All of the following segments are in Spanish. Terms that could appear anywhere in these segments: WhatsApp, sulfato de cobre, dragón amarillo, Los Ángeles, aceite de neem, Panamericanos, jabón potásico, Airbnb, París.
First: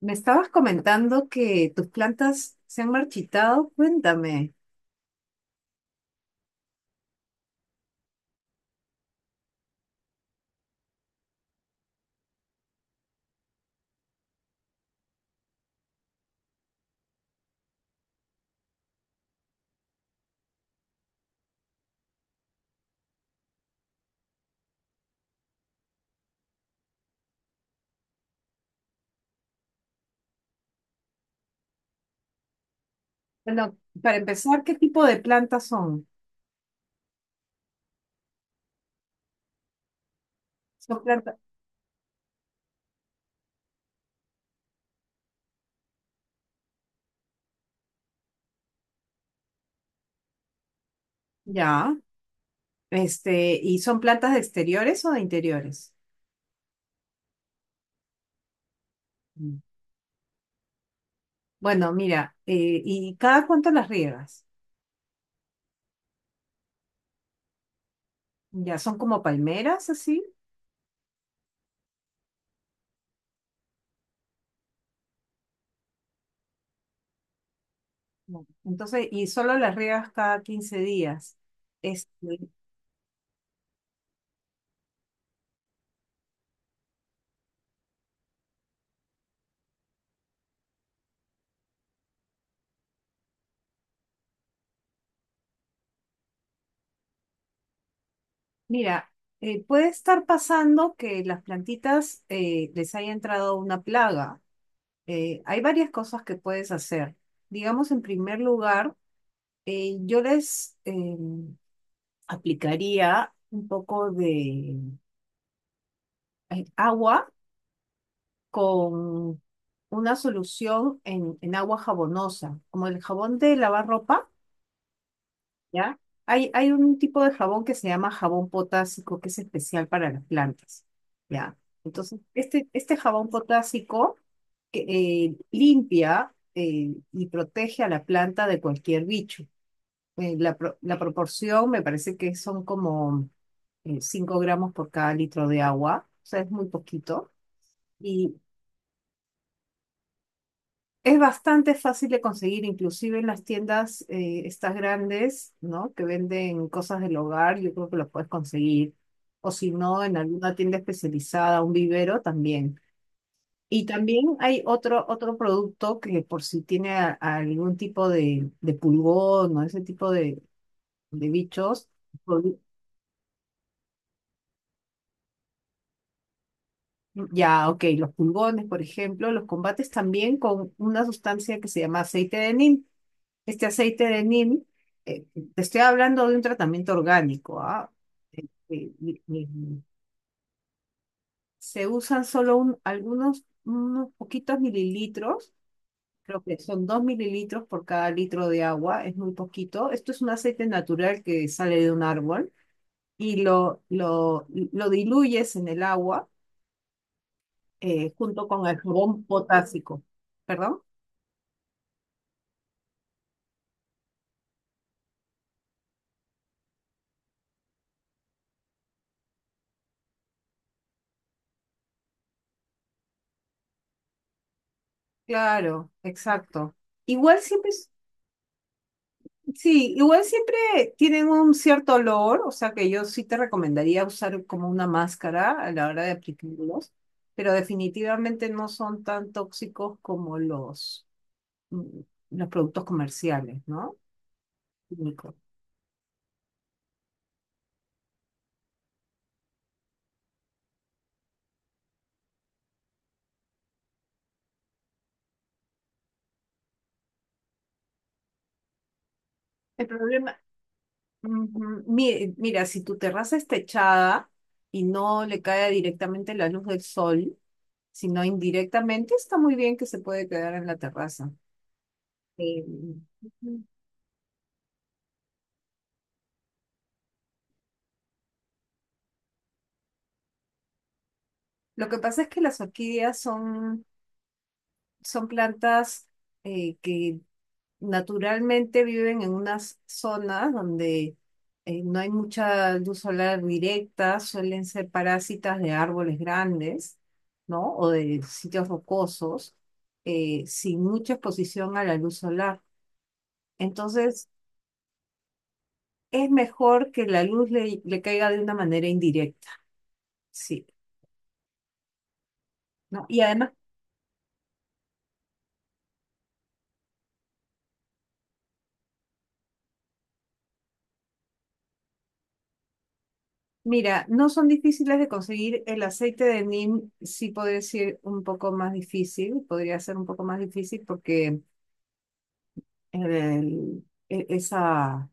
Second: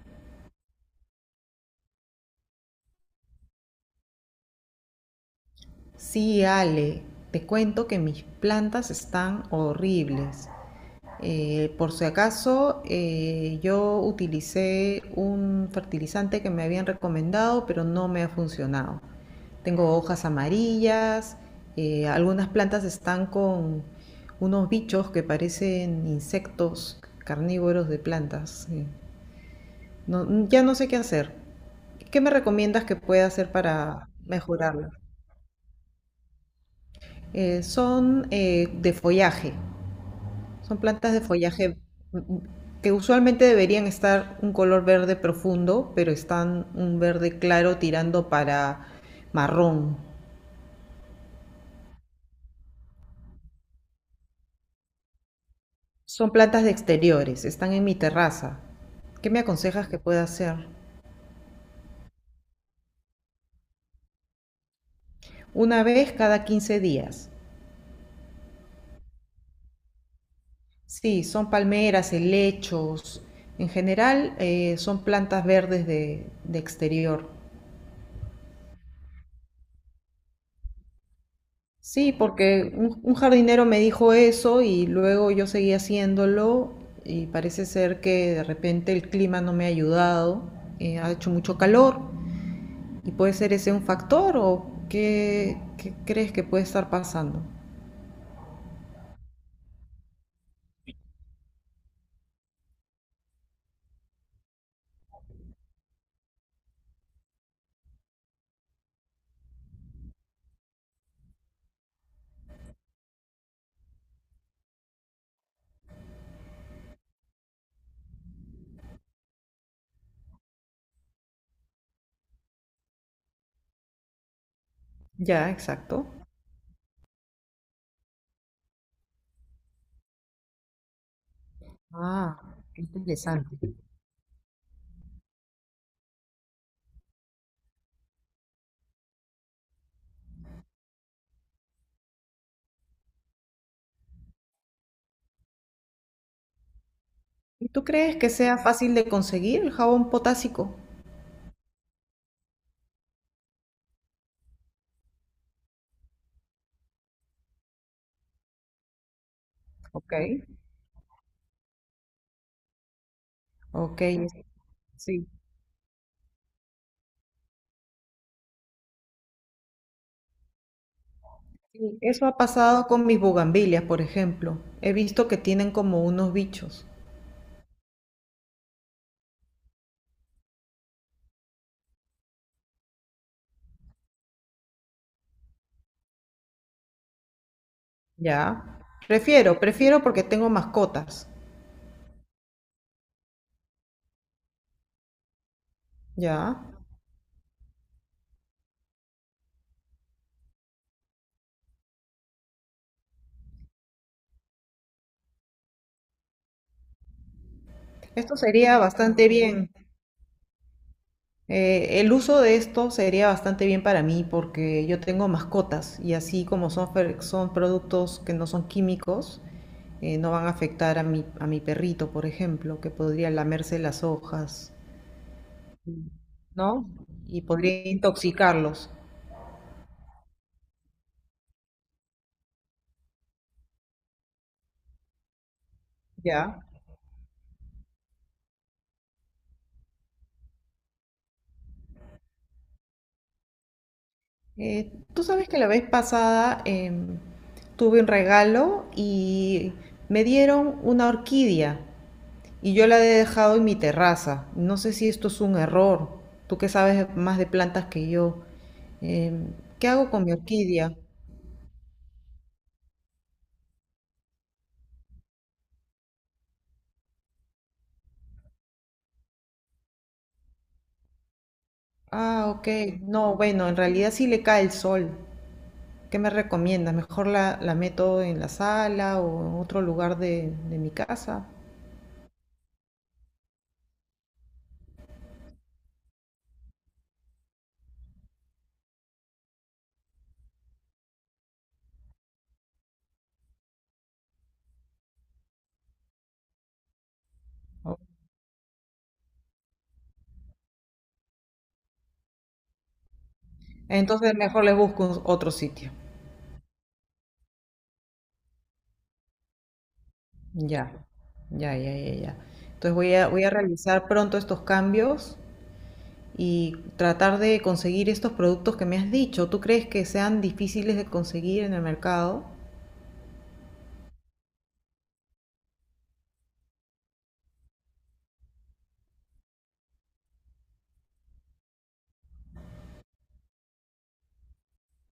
Me estabas comentando que tus plantas se han marchitado. Cuéntame. Sí, Ale, te cuento que mis plantas están horribles. Por si acaso, yo utilicé un fertilizante que me habían recomendado, pero no me ha funcionado. Tengo hojas amarillas, algunas plantas están con unos bichos que parecen insectos carnívoros de plantas. Ya no sé qué hacer. ¿Qué me recomiendas que pueda hacer Bueno, para para empezar, ¿qué mejorarlo? tipo de plantas son? Son de follaje, son Son plantas de plantas, follaje. mm, mm, que usualmente deberían estar un color verde profundo, pero están un verde claro tirando para marrón. ya, ¿y son plantas de exteriores o de interiores? Son plantas de exteriores, están en mi terraza. ¿Qué me Mm. aconsejas que pueda hacer? Bueno, mira, ¿y cada cuánto las riegas? Una vez cada 15 días. Ya, son como palmeras, así. Sí, son palmeras, helechos. En general, son plantas verdes de exterior. No. Entonces, y solo las riegas cada 15 días. Sí, Este, porque un jardinero me dijo eso y luego yo seguí haciéndolo y parece ser que de repente el clima no me ha ayudado, ha hecho mucho calor y puede ser ese un factor o qué crees que puede estar pasando. mira, puede estar pasando que las plantitas les haya entrado una plaga. Hay varias cosas que puedes hacer. Digamos, en primer lugar, eh, yo les em, aplicaría un poco de agua con una solución en agua jabonosa, como el jabón de lavar ropa. Ya, ¿Ya? exacto. Hay un tipo de jabón que se llama jabón potásico, que es especial para las plantas, ¿ya? Entonces, Ah, qué este jabón interesante. potásico que, limpia y protege a la planta de cualquier bicho. La proporción me parece que son como 5 gramos por cada litro de agua, o sea, es muy poquito. ¿Y tú crees que sea fácil de conseguir el jabón potásico? Es bastante fácil de conseguir, inclusive en las tiendas estas grandes, ¿no? Que venden cosas del hogar, yo creo que los puedes conseguir. O si no, Ok. en alguna tienda especializada, un vivero también. Y Ok, también hay sí. otro producto que por si tiene a algún tipo de pulgón o ese tipo de bichos. Sí, eso ha pol- pasado con mis bugambilias, por ejemplo. He visto que tienen como unos bichos. Ya, ok, los pulgones, por ejemplo, los combates también con una sustancia que se llama aceite de neem. Este aceite de neem, eh, te estoy hablando de un tratamiento orgánico, ¿ah? Ya. Y- y- Prefiero, y prefiero porque tengo mascotas. se usan solo algunos, unos poquitos mililitros, creo que Ya. son 2 mililitros por cada litro de agua, es muy poquito. Esto es un aceite natural que sale de un árbol y lo diluyes en el agua Esto junto con el sería jabón bastante bien. potásico. ¿Perdón? El uso de esto sería bastante bien para mí porque yo tengo mascotas y así como son, son productos que no son químicos, no van a afectar a mi perrito, por ejemplo, que podría lamerse las hojas, Claro, exacto. ¿no? Igual Y siempre, podría intoxicarlos. sí, igual siempre tienen un cierto olor, o sea que yo sí te recomendaría usar como una máscara a la hora de Ya. aplicarlos, pero definitivamente no son tan tóxicos como mm, los productos comerciales, ¿no? Tú Químicos. sabes que la vez pasada tuve un regalo y me dieron una orquídea y yo la he dejado en mi terraza. No sé si esto es un error. Tú que sabes más de plantas que yo. Em, El ¿Qué hago con mi problema, orquídea? Mira, si tu terraza está techada y no le cae directamente la luz del sol, sino indirectamente, está muy bien que se puede quedar en la terraza. Ah, Eh, ok. No, ujú. bueno, en realidad sí le cae el sol. ¿Qué me recomiendas? ¿Mejor la meto en la sala o en otro lugar de mi casa? Lo que pasa es que las orquídeas son son plantas que naturalmente viven en unas zonas donde no hay mucha luz solar directa, suelen ser parásitas de árboles grandes, ¿no? O Ok. de sitios rocosos, sin mucha exposición a la luz solar. Entonces, Entonces mejor le busco otro sitio. es mejor que la luz le caiga de una manera indirecta, sí, Ya, ya, ya, ya, ya. Entonces ¿no? Y voy además a realizar pronto estos cambios y tratar de conseguir estos productos que me has dicho. ¿Tú crees que sean difíciles de conseguir en el mercado? mira, no son difíciles de conseguir. El aceite de neem sí podría ser un poco más difícil, podría ser un poco más difícil porque el- e- esa,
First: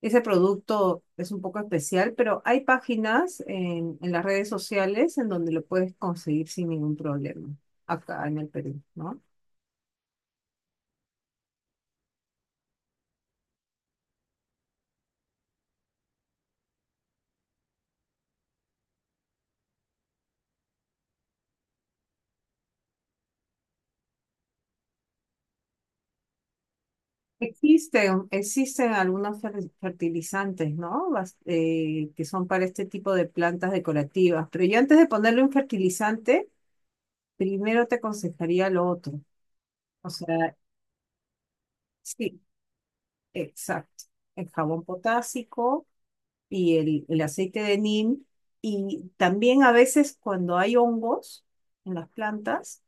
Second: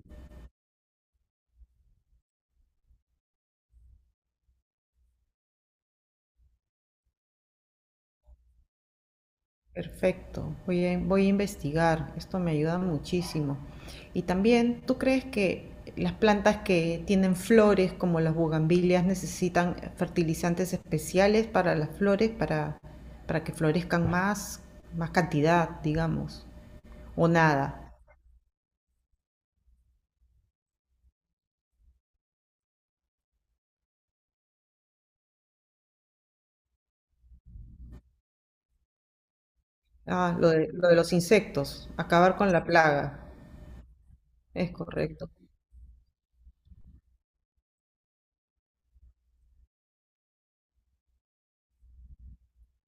ese producto es un poco especial, pero hay páginas en las redes sociales en donde lo puedes conseguir sin ningún problema, acá en el Perú, ¿no? Perfecto, voy a investigar. Esto me ayuda muchísimo. Y también, ¿tú crees que las plantas que tienen flores, como las bugambilias, necesitan fertilizantes especiales para las flores, para que florezcan más, más cantidad, digamos? ¿O nada? Existen, existen algunos fertilizantes, ¿no? Que son para este tipo de plantas decorativas, pero yo antes de ponerle un fertilizante, primero te aconsejaría lo otro. O Ah, sea, lo de los insectos, acabar sí, con la plaga, exacto. El es jabón correcto. potásico y el aceite de neem. Y también a veces cuando hay hongos en las plantas,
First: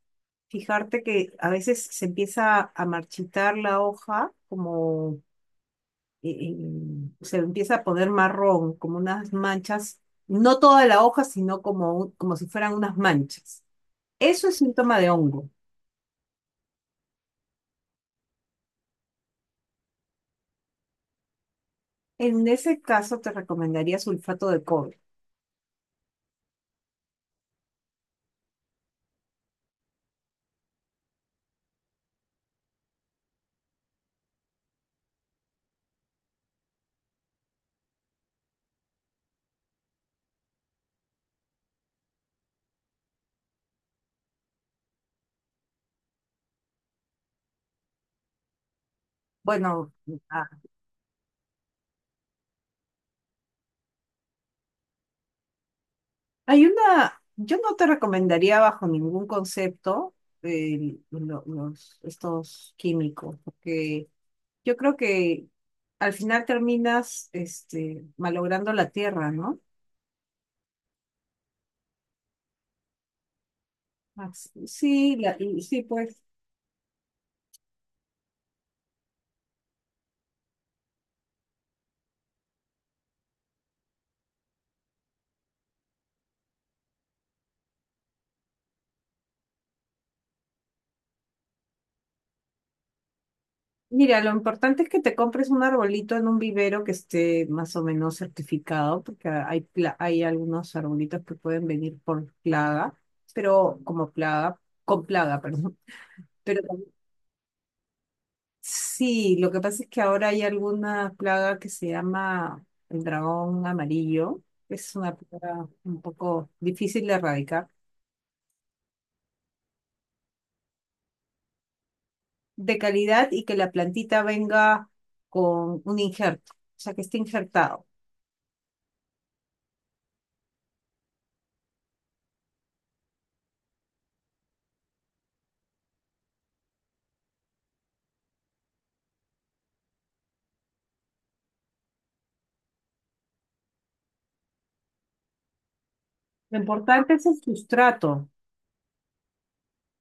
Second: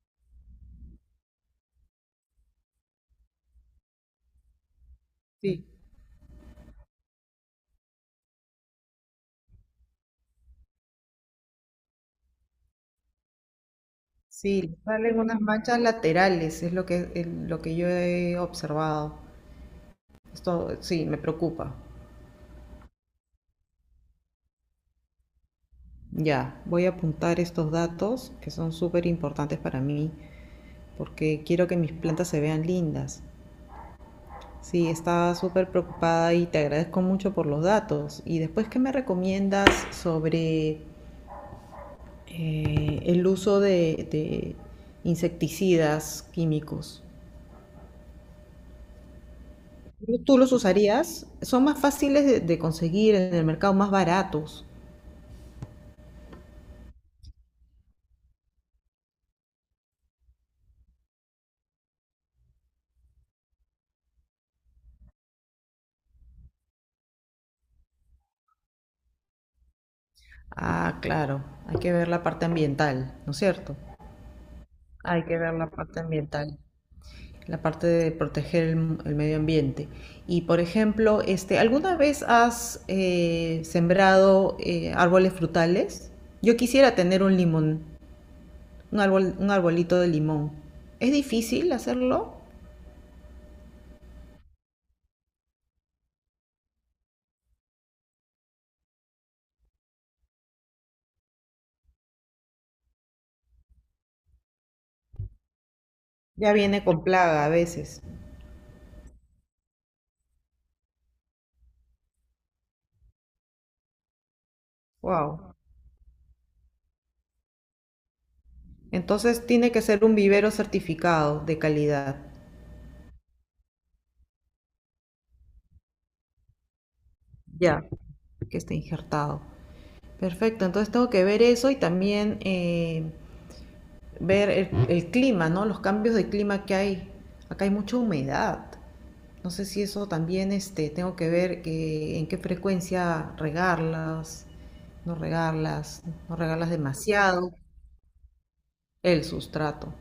fijarte que a veces se empieza a marchitar la hoja, como Sí, eh, eh, se empieza a poner marrón, como unas manchas, no toda la hoja, sino como, como si fueran unas manchas. Eso es sí, síntoma de salen unas hongo. manchas laterales, es lo que, lo que yo he observado. Esto sí, me preocupa. En ese caso te recomendaría sulfato de cobre. Ya, voy a apuntar estos datos que son súper importantes para mí, porque quiero que mis plantas se vean lindas. Sí, estaba súper preocupada y te agradezco mucho por los datos. ¿Y después qué me recomiendas sobre el uso de insecticidas químicos? Bueno, ¿Tú ah, los usarías? Son más fáciles de conseguir en el mercado, más baratos. hay una, yo no te recomendaría bajo ningún concepto estos químicos, porque yo creo que al final terminas este, malogrando la tierra, ¿no? Ah, claro, hay que ver la parte ambiental, ¿no es cierto? Sí, Hay que ver la sí, parte pues. ambiental, la parte de proteger el medio ambiente. Y por ejemplo, este, ¿alguna vez has sembrado árboles frutales? Yo quisiera tener un limón, un árbol, un arbolito de limón. ¿Es difícil hacerlo? Mira, lo importante es que te compres un arbolito en un vivero que esté más o menos certificado, porque hay algunos arbolitos que pueden venir por plaga, pero como plaga, con plaga, perdón. Ya Pero viene con plaga a veces. sí, lo que pasa es que ahora hay alguna plaga que se llama el dragón amarillo. Es una Wow. plaga un poco difícil de erradicar. Entonces tiene que ser un vivero certificado de calidad. De calidad y que la plantita venga con un injerto, o sea, que esté Ya, injertado. que esté injertado. Perfecto, entonces tengo que ver eso y también ver el clima, ¿no? Los cambios de clima que hay. Acá hay mucha humedad. No sé si eso también este, tengo que ver que, en qué frecuencia regarlas, no regarlas, no Lo regarlas importante es el demasiado. sustrato. El sustrato,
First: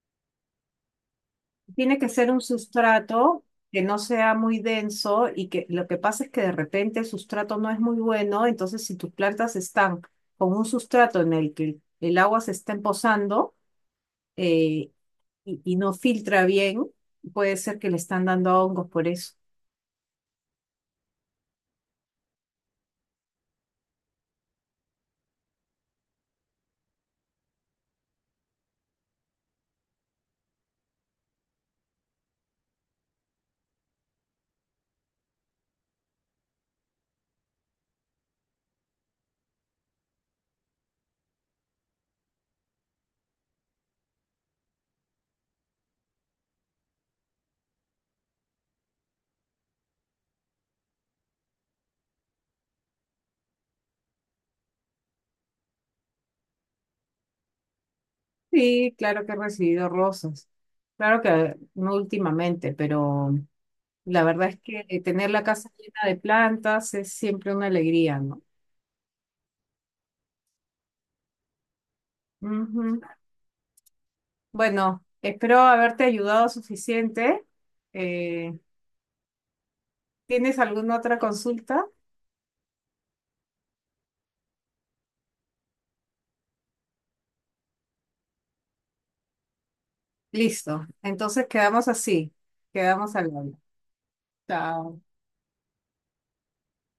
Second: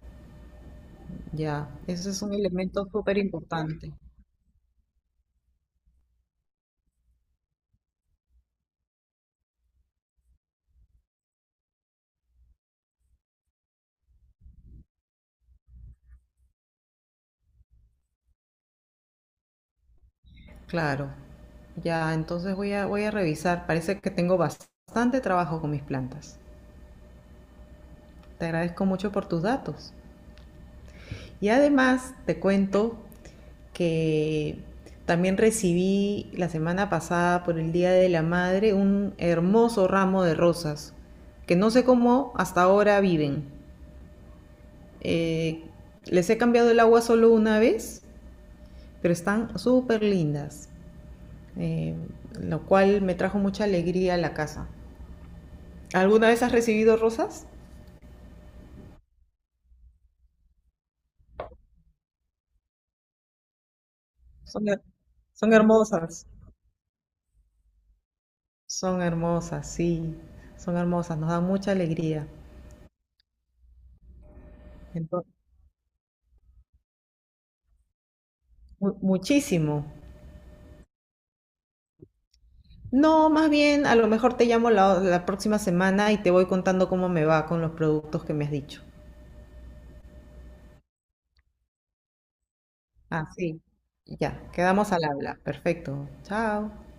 ya. Tiene que Ese es ser un un elemento súper sustrato que importante. no sea muy denso y que lo que pasa es que de repente el sustrato no es muy bueno, entonces si tus plantas están con un sustrato en el que el agua se está empozando, eh, y no filtra bien, puede ser que le están dando hongos por eso. Claro. Ya, entonces voy a revisar. Parece que tengo bastante trabajo con mis plantas. Te agradezco mucho por tus datos. Y además te cuento que también recibí la semana pasada por el Día de la Madre un hermoso ramo de rosas que no sé cómo hasta ahora viven. Eh, Les he cambiado el agua solo una vez, pero están súper lindas, eh, lo cual me trajo mucha alegría a la casa. ¿Alguna vez has recibido rosas? Sí, claro que he recibido rosas. Claro que no últimamente, pero la verdad es Son, her- que tener la Son casa llena de hermosas. plantas es siempre una alegría, ¿no? Son hermosas, sí, son hermosas, nos dan mucha alegría, Ujú. Bueno, entonces espero haberte ayudado suficiente. Eh, muchísimo. ¿Tienes alguna otra consulta? No, más bien, a lo mejor te llamo la próxima semana y te voy contando cómo me va con los productos que me has dicho. Listo. Entonces quedamos así. Quedamos al Ah, habla. sí. Ya, quedamos Chao. al habla. Perfecto. Chao.